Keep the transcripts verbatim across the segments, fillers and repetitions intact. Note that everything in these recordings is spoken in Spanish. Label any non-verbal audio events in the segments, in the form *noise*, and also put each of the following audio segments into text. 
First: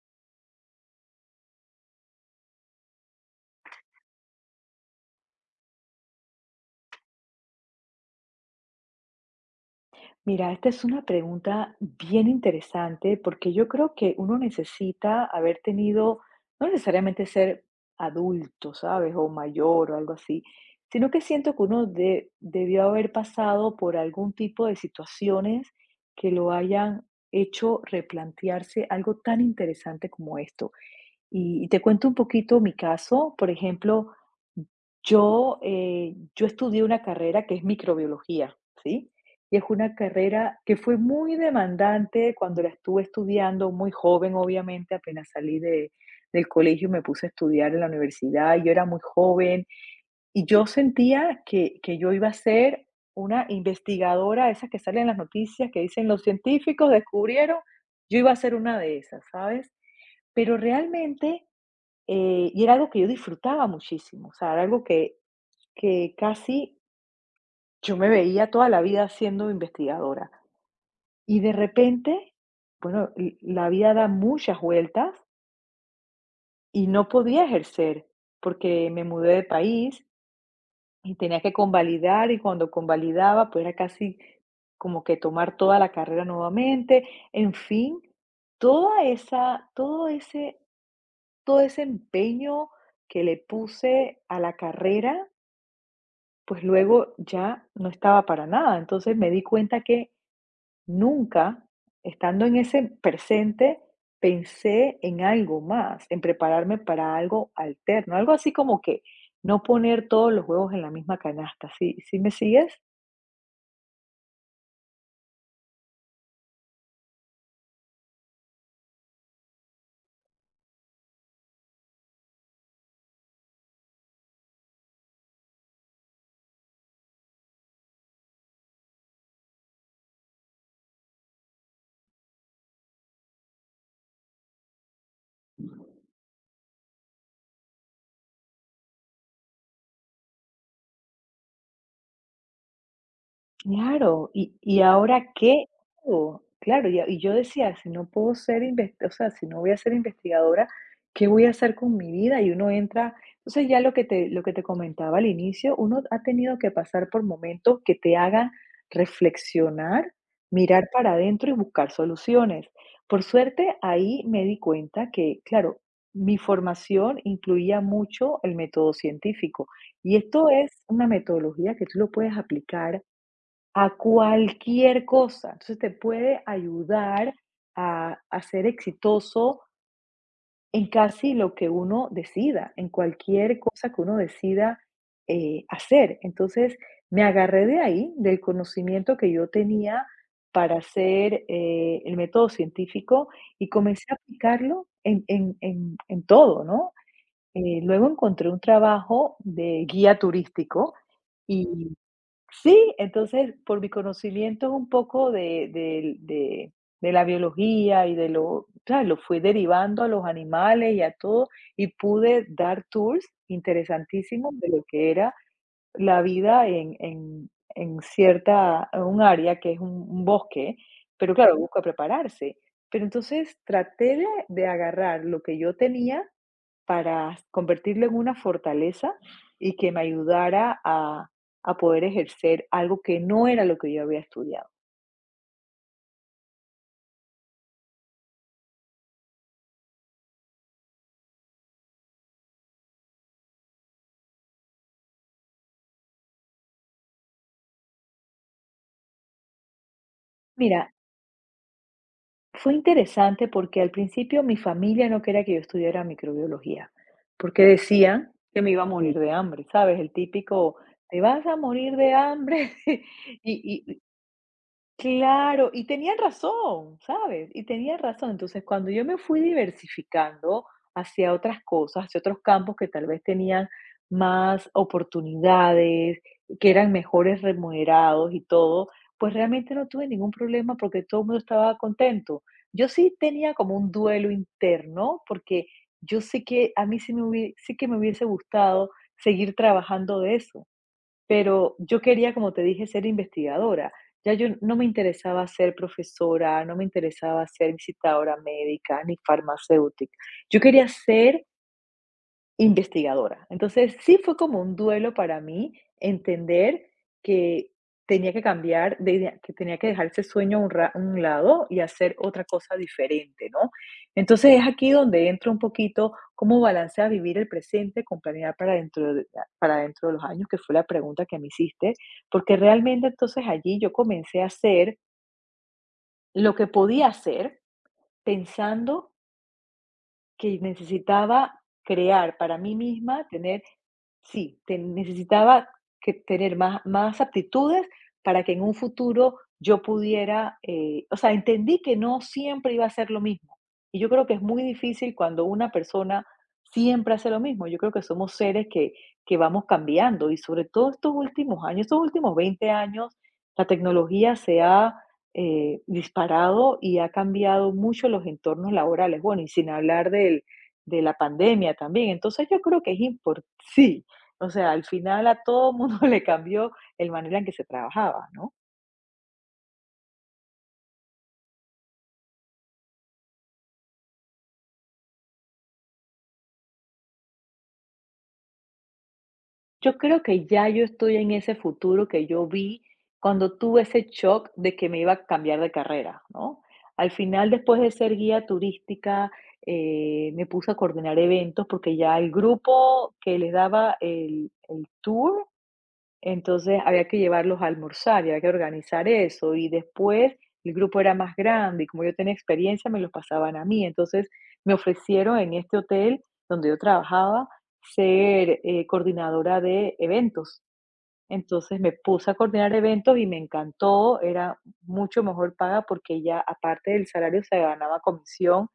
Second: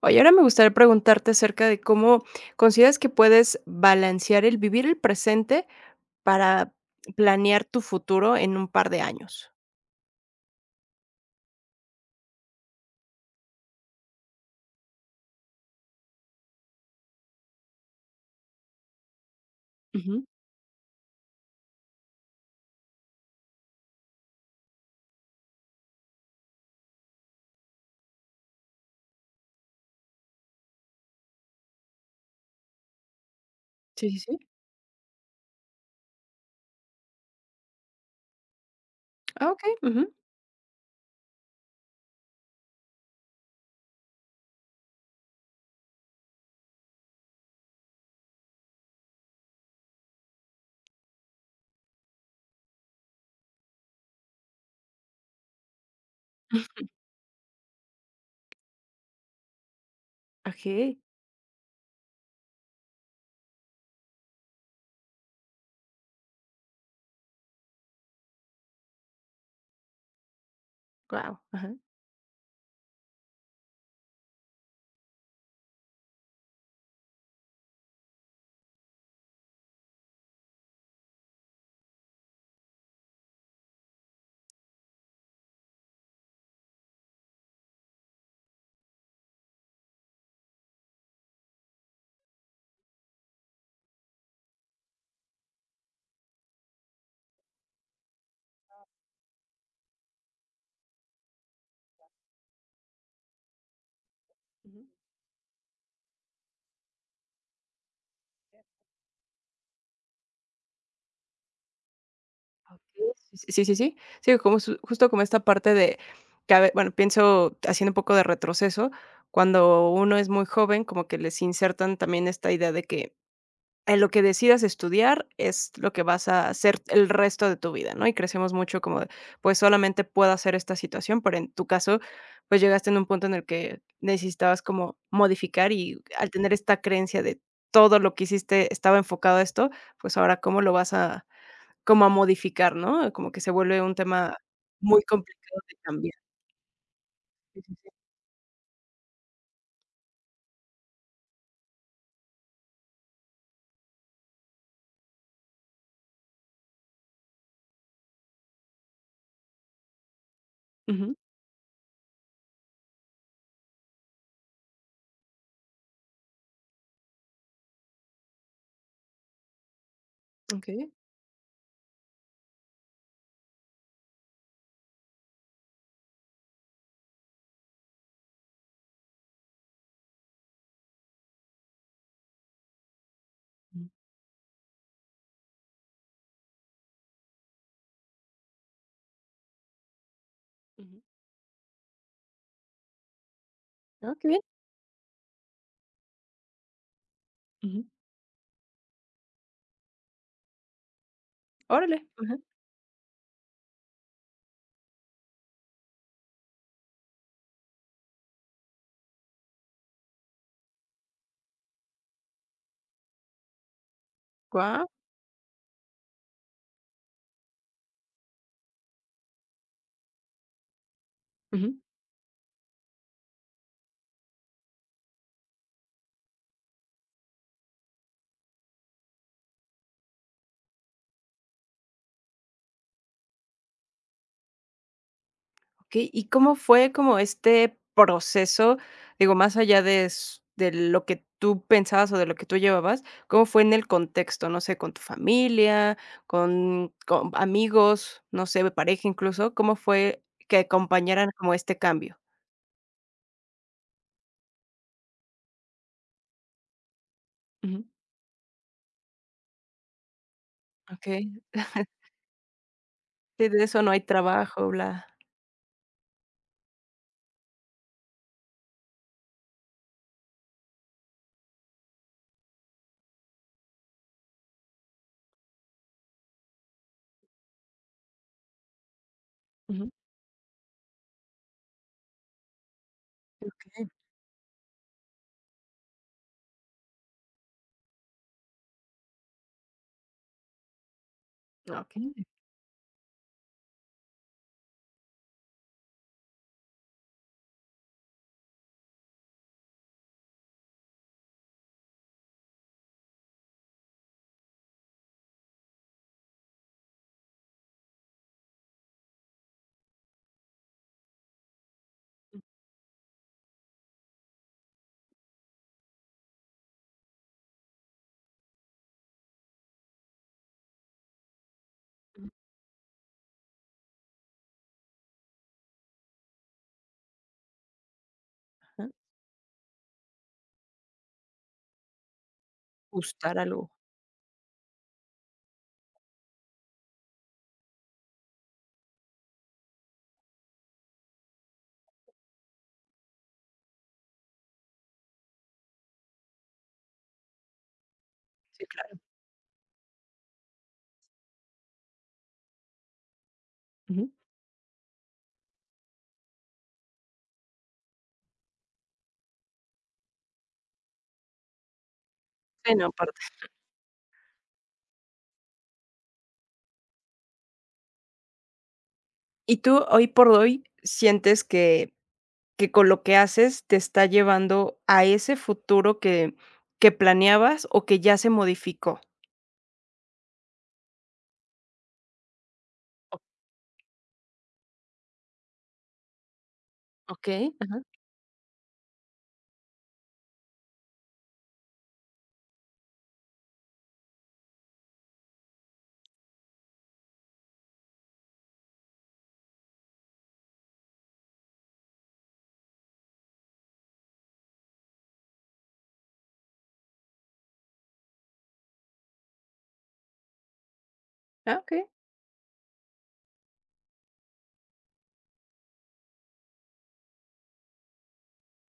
Oye, ahora me gustaría preguntarte acerca de cómo consideras que puedes balancear el vivir el presente para planear tu futuro en un par de años. Mira, esta es una pregunta bien interesante porque yo creo que uno necesita haber tenido, no necesariamente ser adulto, ¿sabes? O mayor o algo Ujú. así, sino que siento que uno de- debió haber pasado por algún tipo de situaciones que lo hayan hecho replantearse algo tan interesante como esto. Y y te cuento un poquito mi caso. Por Sí, ejemplo, sí, sí. yo, eh, yo estudié una carrera que es microbiología, ¿sí? Ah, Y es okey, una ujú. carrera que fue muy demandante cuando la estuve estudiando, muy joven, obviamente, apenas salí de, del colegio, me puse a estudiar en la universidad, yo era muy joven y yo sentía que, que yo iba a ser una investigadora, esas que salen en las noticias, que dicen los científicos descubrieron, yo iba a ser una de esas, ¿sabes? Pero Okey. realmente eh, y era algo que yo disfrutaba muchísimo, o sea, era algo que, que casi yo me veía toda la vida siendo investigadora. Y Wow. de Ajá. repente, bueno, l- la vida da muchas vueltas y no podía ejercer porque me mudé de país y tenía que convalidar y cuando convalidaba, pues era casi como que tomar toda la carrera nuevamente, en fin, toda esa, todo ese, todo ese empeño que le puse a la carrera pues luego ya no estaba para nada. Entonces me di cuenta que nunca, estando en ese presente, Ujú. pensé en algo más, en prepararme para algo alterno, algo así como que no poner todos los huevos en la misma canasta. ¿Sí, sí me sigues? Okey, sí, sí, sí, sí. Sí, como su justo como esta parte de que a ve bueno, pienso haciendo un poco de retroceso, cuando uno es muy joven, como que les insertan también esta idea de que en lo que decidas estudiar es lo que vas a hacer el resto de tu vida, ¿no? Y crecemos mucho como de, pues solamente puedo hacer esta situación, pero en tu caso, pues llegaste en un punto en el que necesitabas como modificar y al tener esta creencia de todo lo que hiciste estaba enfocado a esto, pues ahora cómo lo vas a, como a modificar, ¿no? Como que se vuelve un Claro, tema ¿y y muy ahora complicado qué de cambiar. hago? Claro, y y yo Sí, decía, sí, si sí. no puedo ser inves o sea, si no voy a ser investigadora, ¿qué voy a hacer con mi vida? Y uno entra entonces ya lo que te lo que te comentaba al inicio, uno ha tenido que pasar por momentos que te hagan reflexionar, mirar para Ujú, adentro y buscar soluciones. Por suerte, ahí me di cuenta que, claro, mi formación incluía mucho el método científico, y esto es okey. una metodología que tú lo puedes aplicar a cualquier cosa. Entonces te puede ayudar a, a ser exitoso en casi lo que uno decida, en cualquier Ujú, cosa que uno decida eh, hacer. Entonces me agarré de ahí, del conocimiento que yo tenía para ujú. hacer eh, el método científico y comencé Ah, a qué bien. aplicarlo en, en- en- en todo, ¿no? Eh, Ujú. luego encontré un trabajo de guía turístico. Órale. Ajá. Sí, entonces, por mi conocimiento un poco de de de de la biología y de lo ¿sabes? Lo fui derivando a los animales y a todo, y pude dar tours interesantísimos de lo Guau. que era la vida en en en cierta en un área que es un un bosque, pero claro, Ujú. busca prepararse. Pero entonces traté de de agarrar lo que yo tenía para convertirlo en una fortaleza y que me ayudara a, a poder ejercer algo que no era lo que yo había estudiado. Okey, ¿y cómo fue como este proceso? Digo, más allá de s de lo que tú pensabas o de lo que tú llevabas, ¿cómo fue en el contexto? No sé, con tu familia, con con amigos, no sé, pareja incluso, ¿cómo fue que Mira, acompañaran como este cambio? fue interesante porque al principio mi familia no quería que yo estudiara microbiología, porque Ujú. decían que me iba a morir de hambre, ¿sabes? El típico, te Okey, vas a morir de hambre. *laughs* sí, de eso no Y, hay trabajo, bla. claro, y tenían razón, ¿sabes? Y tenían razón. Entonces, cuando yo me fui diversificando hacia otras cosas, hacia otros campos que tal vez tenían más oportunidades, que eran mejores remunerados y todo, pues realmente no Ujú. tuve ningún problema porque todo el mundo estaba contento. Yo sí tenía como Okey, un duelo interno porque yo sé que a mí sí, me hubie- sí que me hubiese gustado seguir trabajando de eso pero yo okey, quería, como te dije, ser investigadora. Ya yo no me interesaba ser profesora, no me interesaba ser visitadora médica ni farmacéutica. Yo quería ser investigadora. Entonces, sí fue como un duelo para mí entender que tenía que cambiar, de idea- que tenía que dejar ese sueño a un, ra- a un lado y hacer otra cosa diferente, ¿no? Entonces es aquí donde entra un poquito cómo balancea vivir el presente con planear para dentro de, para dentro de los años, que fue la pregunta que me hiciste, porque realmente entonces allí yo comencé a hacer lo que podía hacer ajá, pensando que necesitaba crear para mí misma, buscar tener. algo. Sí, te necesitaba que tener más, más aptitudes para que en un futuro yo pudiera, eh, o sea, entendí que no siempre iba a ser lo mismo. Y yo creo que es muy difícil cuando una persona siempre hace lo mismo. Yo creo que somos seres Sí, que, claro. que vamos cambiando y sobre todo estos últimos años, estos últimos veinte años, la Ujú. tecnología se ha eh, disparado y ha cambiado mucho los entornos laborales. Bueno, y sin hablar del, de la pandemia también. Entonces yo Sí, creo no, que es aparte. importante, o sea, al final a todo mundo *laughs* le cambió el manera en que se trabajaba, ¿no? ¿Y tú hoy por hoy sientes que que con lo que haces te está llevando a ese futuro que que planeabas o que ya se modificó? Yo creo que ya yo estoy en ese futuro que yo vi O cuando tuve ese shock de que me iba a cambiar de carrera, ¿no? Al final, Okey, después ajá. de ser guía turística, eh, me puse a coordinar eventos porque ya el grupo que les daba el, el tour. Entonces había que llevarlos a almorzar y había que organizar eso. Y después el grupo era más grande y como yo tenía experiencia, me los pasaban a mí. Entonces me ofrecieron en este hotel donde yo trabajaba ser eh, coordinadora de eventos. Ah, Entonces okey. me puse a coordinar eventos y me encantó, era mucho mejor paga porque ya aparte del salario se ganaba comisión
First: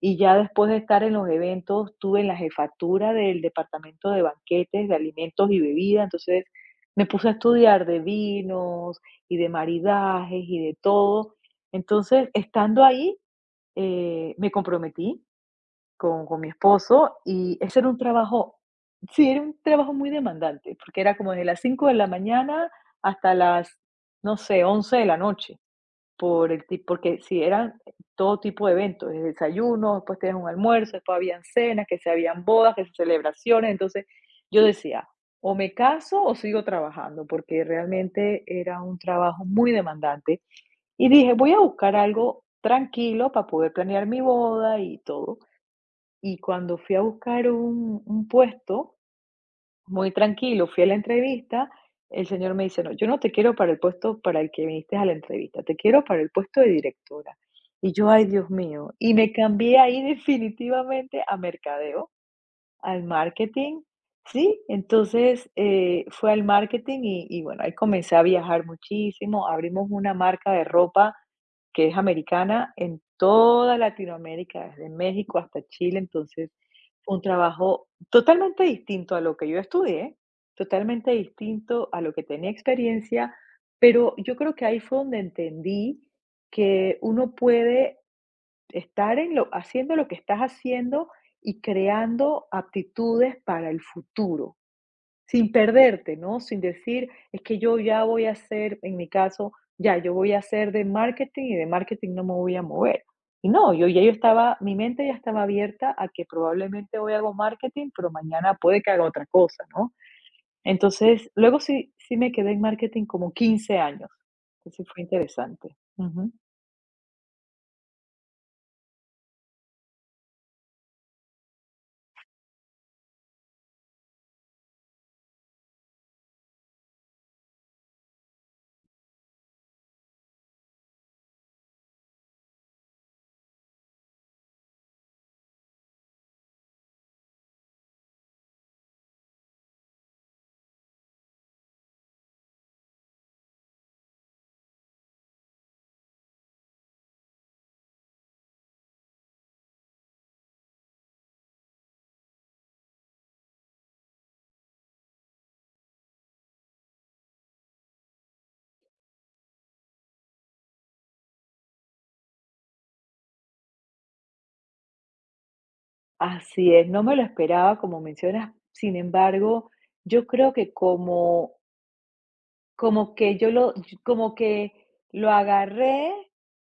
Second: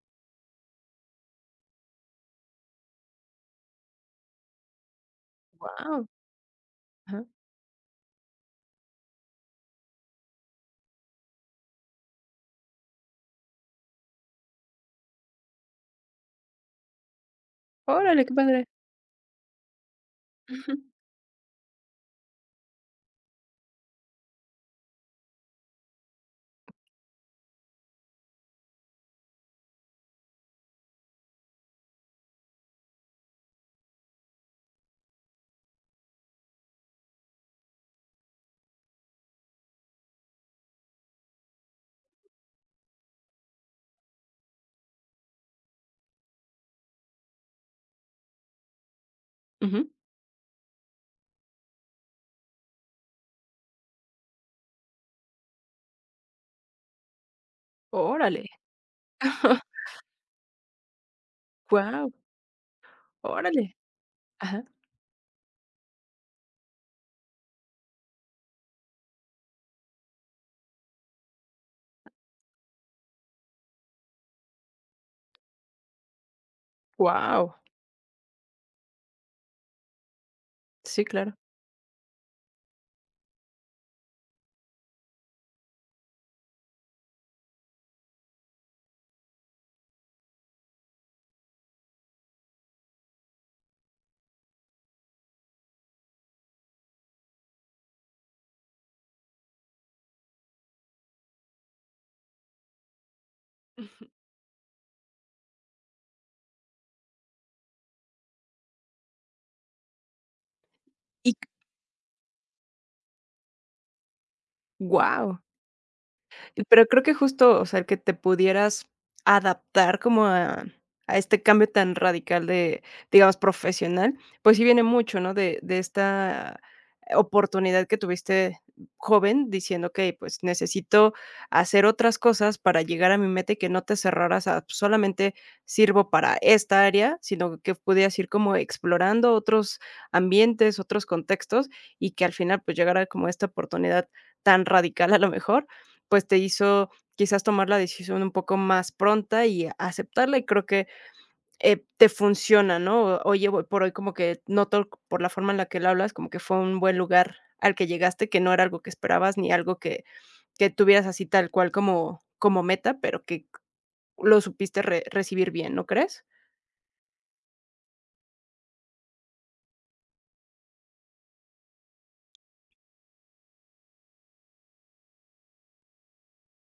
y ya después de estar en los eventos estuve en la jefatura del departamento de banquetes, de alimentos y bebidas, Guau, entonces me ajá. puse a estudiar de vinos y de maridajes y de todo. Entonces, estando ahí, eh, me comprometí con con mi esposo, y ese era un Órale, qué trabajo padre. sí, era un trabajo muy Ujú. demandante, porque era como desde las cinco de la mañana hasta las, no sé, once de la noche, por el ti porque si eran todo tipo de eventos, desde desayuno, después tenías un almuerzo, después habían cenas, que se habían bodas, que se celebraciones, entonces yo decía: "O me caso o sigo trabajando", porque realmente era un trabajo muy demandante, y dije: "Voy a buscar algo tranquilo para poder planear mi boda y todo". Y cuando fui a buscar un, un puesto, Ujú. muy tranquilo, fui a la entrevista, el señor me dice, no, yo no te quiero para el puesto para el que viniste a la entrevista, te quiero para el puesto de directora. Y yo, ay, Órale. Dios mío, y me *laughs* cambié ahí *laughs* definitivamente a mercadeo Wow. al Órale. marketing, sí. Ajá. Entonces, eh, fue al marketing y y bueno, ahí comencé a viajar muchísimo. Abrimos una marca de ropa que es americana en toda Latinoamérica, desde México hasta Chile. Entonces, fue un Wow. trabajo totalmente distinto a lo que yo estudié, Sí, totalmente claro. distinto a lo que tenía experiencia, pero yo creo que ahí fue donde entendí que uno puede estar en lo haciendo lo que estás haciendo y creando aptitudes para el futuro, sin perderte, ¿no? Sin decir, es que yo ya voy a hacer, en mi caso, ya yo voy a hacer de marketing y de marketing no me voy a mover. Y no, yo ya yo estaba, mi mente ya estaba abierta a que probablemente hoy hago marketing, pero mañana puede que haga otra cosa, ¿no? Entonces, Y luego sí, sí me quedé en marketing como quince años. Entonces fue wow. interesante. Y pero creo que justo, o sea, el que te pudieras adaptar como a a este cambio tan radical de, digamos, profesional, pues sí viene mucho, ¿no? De de esta oportunidad que tuviste joven diciendo: "Okey, pues necesito hacer otras cosas para llegar a mi meta", y que no te cerraras a pues solamente sirvo para esta área, sino que pudieras ir como explorando otros ambientes, otros contextos, y que al final, pues, llegara como esta oportunidad tan radical a lo mejor, pues, te hizo quizás tomar la decisión un poco más pronta y aceptarla, y creo que, eh, te funciona, ¿no? Oye, hoy por hoy como que noto por la forma en la que lo hablas, como que fue un buen lugar al que llegaste, que no era algo que esperabas, ni algo que que tuvieras así tal cual como como meta, pero que lo supiste re recibir bien, ¿no crees? Así es, no me lo esperaba, como mencionas. Sin embargo, yo creo que como como que yo lo como que lo agarré,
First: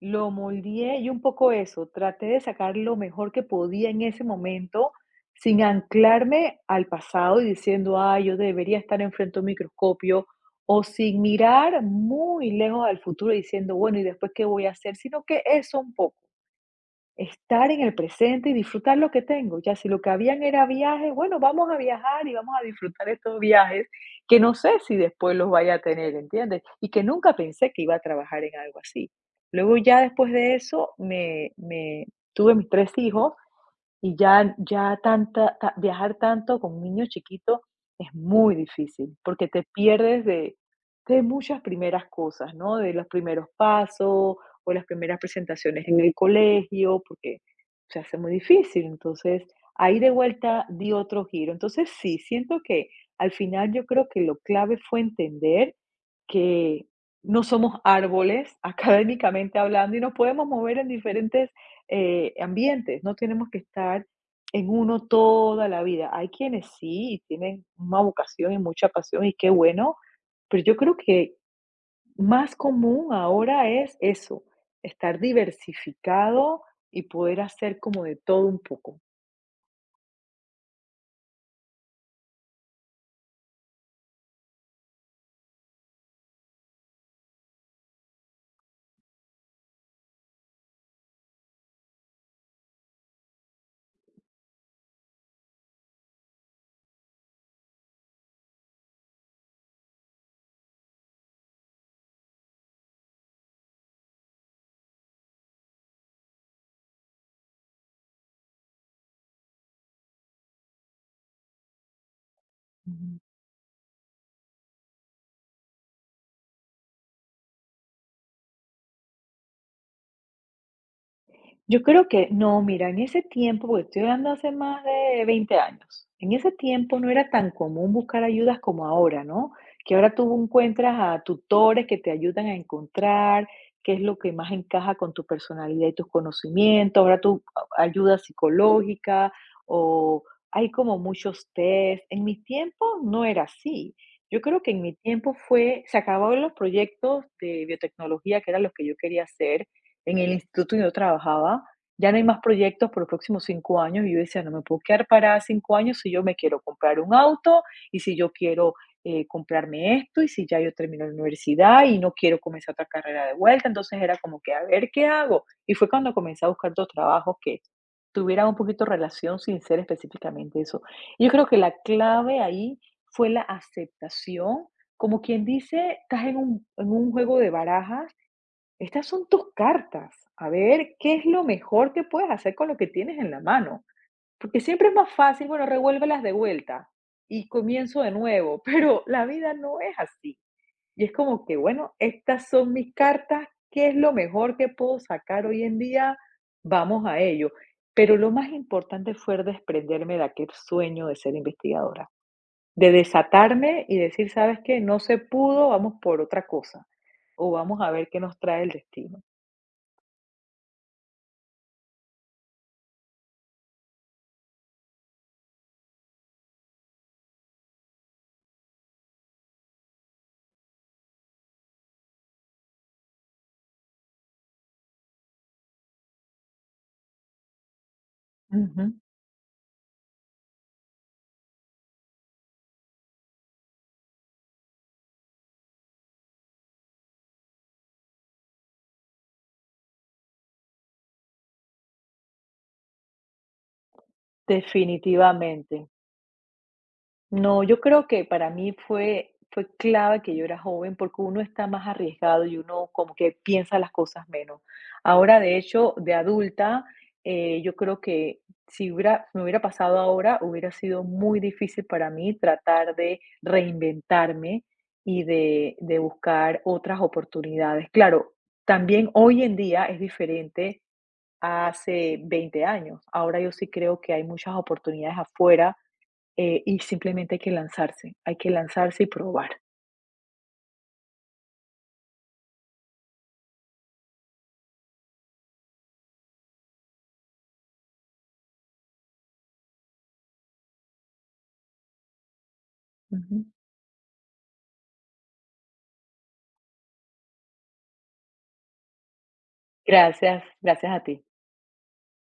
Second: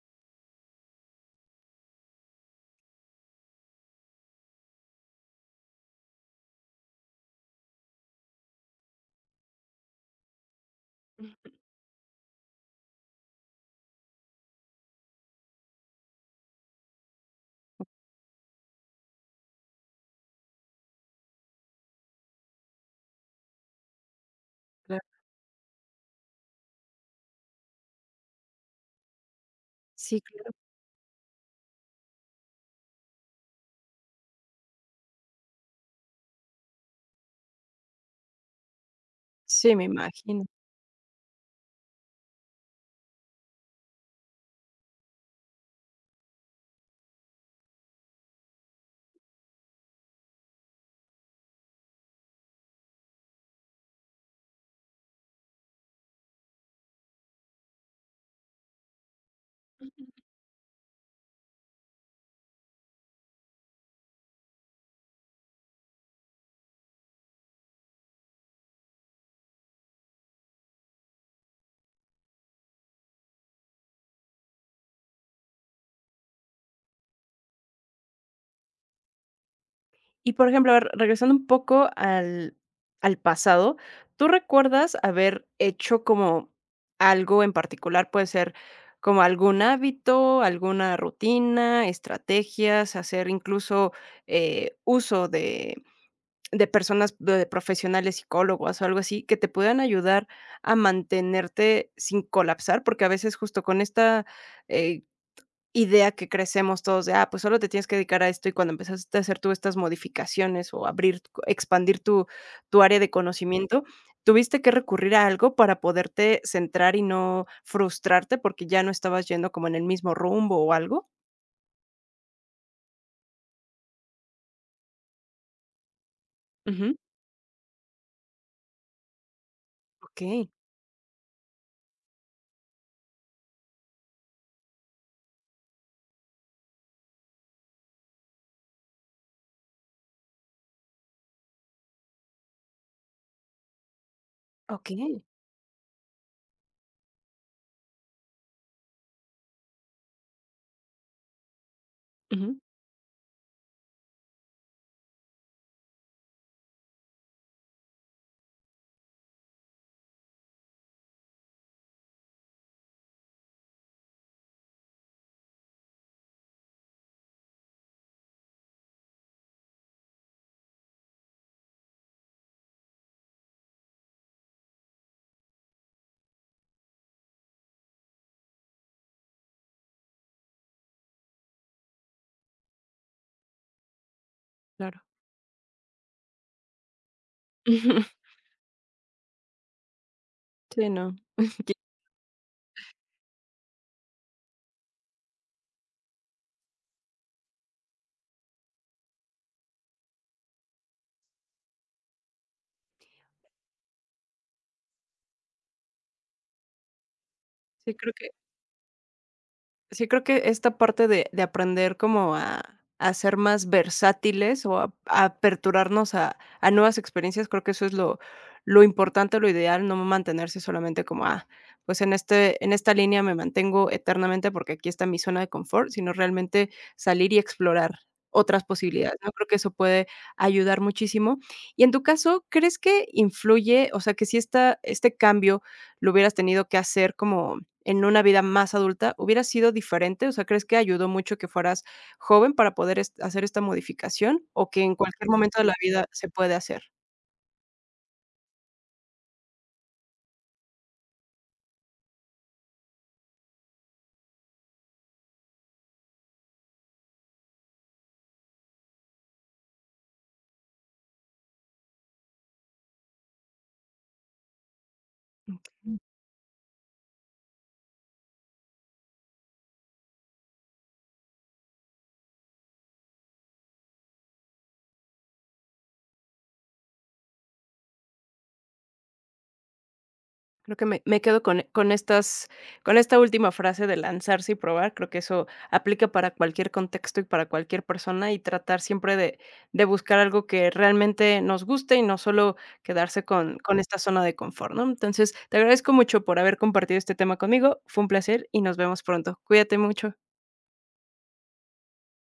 lo moldeé y un poco eso, traté de sacar lo mejor que podía en ese momento, sin anclarme al pasado y diciendo: ah, yo debería estar enfrente a un microscopio", o sin mirar muy lejos al futuro y diciendo: "Bueno, ¿y después qué voy a hacer?", sino que eso un poco. Estar en el presente y disfrutar lo que tengo. Ya si lo que habían era viajes, bueno, vamos a viajar y vamos a disfrutar estos viajes que no sé si Claro. después los vaya a tener, ¿entiendes? Y que nunca pensé que iba a trabajar en algo así. Luego ya Sí, después claro. de eso me, me tuve mis tres hijos y ya ya tanta ta viajar tanto con un niño chiquito es muy difícil, porque te Sí, me pierdes imagino. de de muchas primeras cosas, ¿no? De los primeros pasos, o las primeras presentaciones en el colegio, porque se hace muy difícil. Entonces, ahí de vuelta di otro giro. Entonces, sí, siento que al final yo creo que lo clave fue entender que no somos árboles, *laughs* académicamente hablando, y nos podemos mover en diferentes eh, ambientes, no tenemos que estar en uno toda la vida. Hay quienes sí tienen una vocación y mucha pasión y qué bueno, pero yo creo que más común ahora es eso, estar diversificado y poder hacer como de todo un poco. Y, por ejemplo, a ver, regresando un poco al al pasado, ¿tú recuerdas haber hecho como algo en particular? Puede ser como algún hábito, alguna rutina, estrategias, hacer incluso, eh, uso de de personas, de profesionales, psicólogos o algo así, que te puedan ayudar a mantenerte sin colapsar, porque a veces justo con esta, eh, idea que crecemos todos de, ah, pues solo te tienes que dedicar a esto y cuando empezaste a hacer tú estas modificaciones o abrir, co expandir tu tu área de Ujú. conocimiento, ¿tuviste que recurrir a algo para poderte centrar y no frustrarte porque ya no estabas yendo como en el mismo rumbo o algo? Yo creo que no, mira, en ese tiempo, porque estoy hablando hace más de veinte años, en ese Ujú. tiempo no era tan común buscar ayudas como ahora, ¿no? Que ahora tú Okey, encuentras a tutores que te ayudan a encontrar qué es lo que más encaja con tu personalidad y tus conocimientos, ahora tú a- ayuda psicológica o hay como muchos test. En mi tiempo no era así. Yo creo que en mi okey. tiempo fue, se acabaron los proyectos de biotecnología, que eran los que yo quería hacer, en el instituto donde yo trabajaba, ya no hay más Ujú, proyectos por los próximos cinco años. Y yo decía, no me puedo quedar parada cinco años si yo me quiero comprar un auto y si yo quiero eh, comprarme esto y si ya yo termino la universidad y no quiero comenzar otra carrera de vuelta. Entonces era como que, a ver, ¿qué hago? Y fue cuando comencé a buscar dos trabajos que tuvieran un poquito relación sin ser específicamente eso. Y yo creo que la clave ahí fue la aceptación. Como quien dice, estás en un, en un juego de barajas estas son tus cartas. A ver qué es lo mejor que puedes hacer con lo que tienes en la mano. Porque siempre es claro. más fácil, bueno, revuélvelas de vuelta y comienzo de *laughs* nuevo, *laughs* pero la vida no es así. Sí, Y es no. como que, *laughs* bueno, estas son mis cartas, ¿qué es lo mejor que puedo sacar hoy en día? Vamos a ello. Pero lo más importante fue desprenderme de aquel sueño de ser investigadora, de desatarme y decir, ¿sabes qué? No se pudo, vamos por otra cosa o vamos a Sí, ver creo qué que nos trae el destino. Sí, creo que esta parte de de aprender como a a ser más versátiles o a a aperturarnos a a nuevas experiencias, creo que eso es lo lo importante, lo ideal, no mantenerse solamente como, ah, pues en este en esta línea me mantengo eternamente porque aquí está mi zona de confort, sino realmente salir y explorar otras Ujú. posibilidades, ¿no? Creo que eso puede ayudar muchísimo. Y en tu caso, ¿crees que influye, o sea, que si esta este cambio lo hubieras tenido que hacer como en una vida más adulta, hubiera sido diferente? O sea, ¿crees que ayudó mucho que fueras joven para poder est hacer esta modificación, o que en cualquier momento de la Definitivamente. vida se puede hacer? No, yo creo que para mí fue fue clave que yo era joven, porque uno está más arriesgado y uno como que piensa las cosas menos. Ahora, de hecho, de adulta, eh, yo creo que si hubiera me hubiera pasado ahora, hubiera sido muy difícil para mí tratar de reinventarme y de de buscar otras oportunidades. Claro, también hoy en día es diferente a hace veinte años. Ahora yo sí creo que hay muchas oportunidades afuera eh, y simplemente hay que lanzarse, hay que lanzarse y probar. Creo que me me quedo con con estas con esta última frase de lanzarse y probar, creo que eso aplica para cualquier contexto y para cualquier persona, y tratar siempre de de buscar algo que realmente nos guste y no solo quedarse Ujú. con con esta zona de confort, ¿no? Entonces, te agradezco mucho por haber compartido este tema conmigo, fue un placer y nos vemos pronto. Cuídate mucho. Gracias, gracias a ti.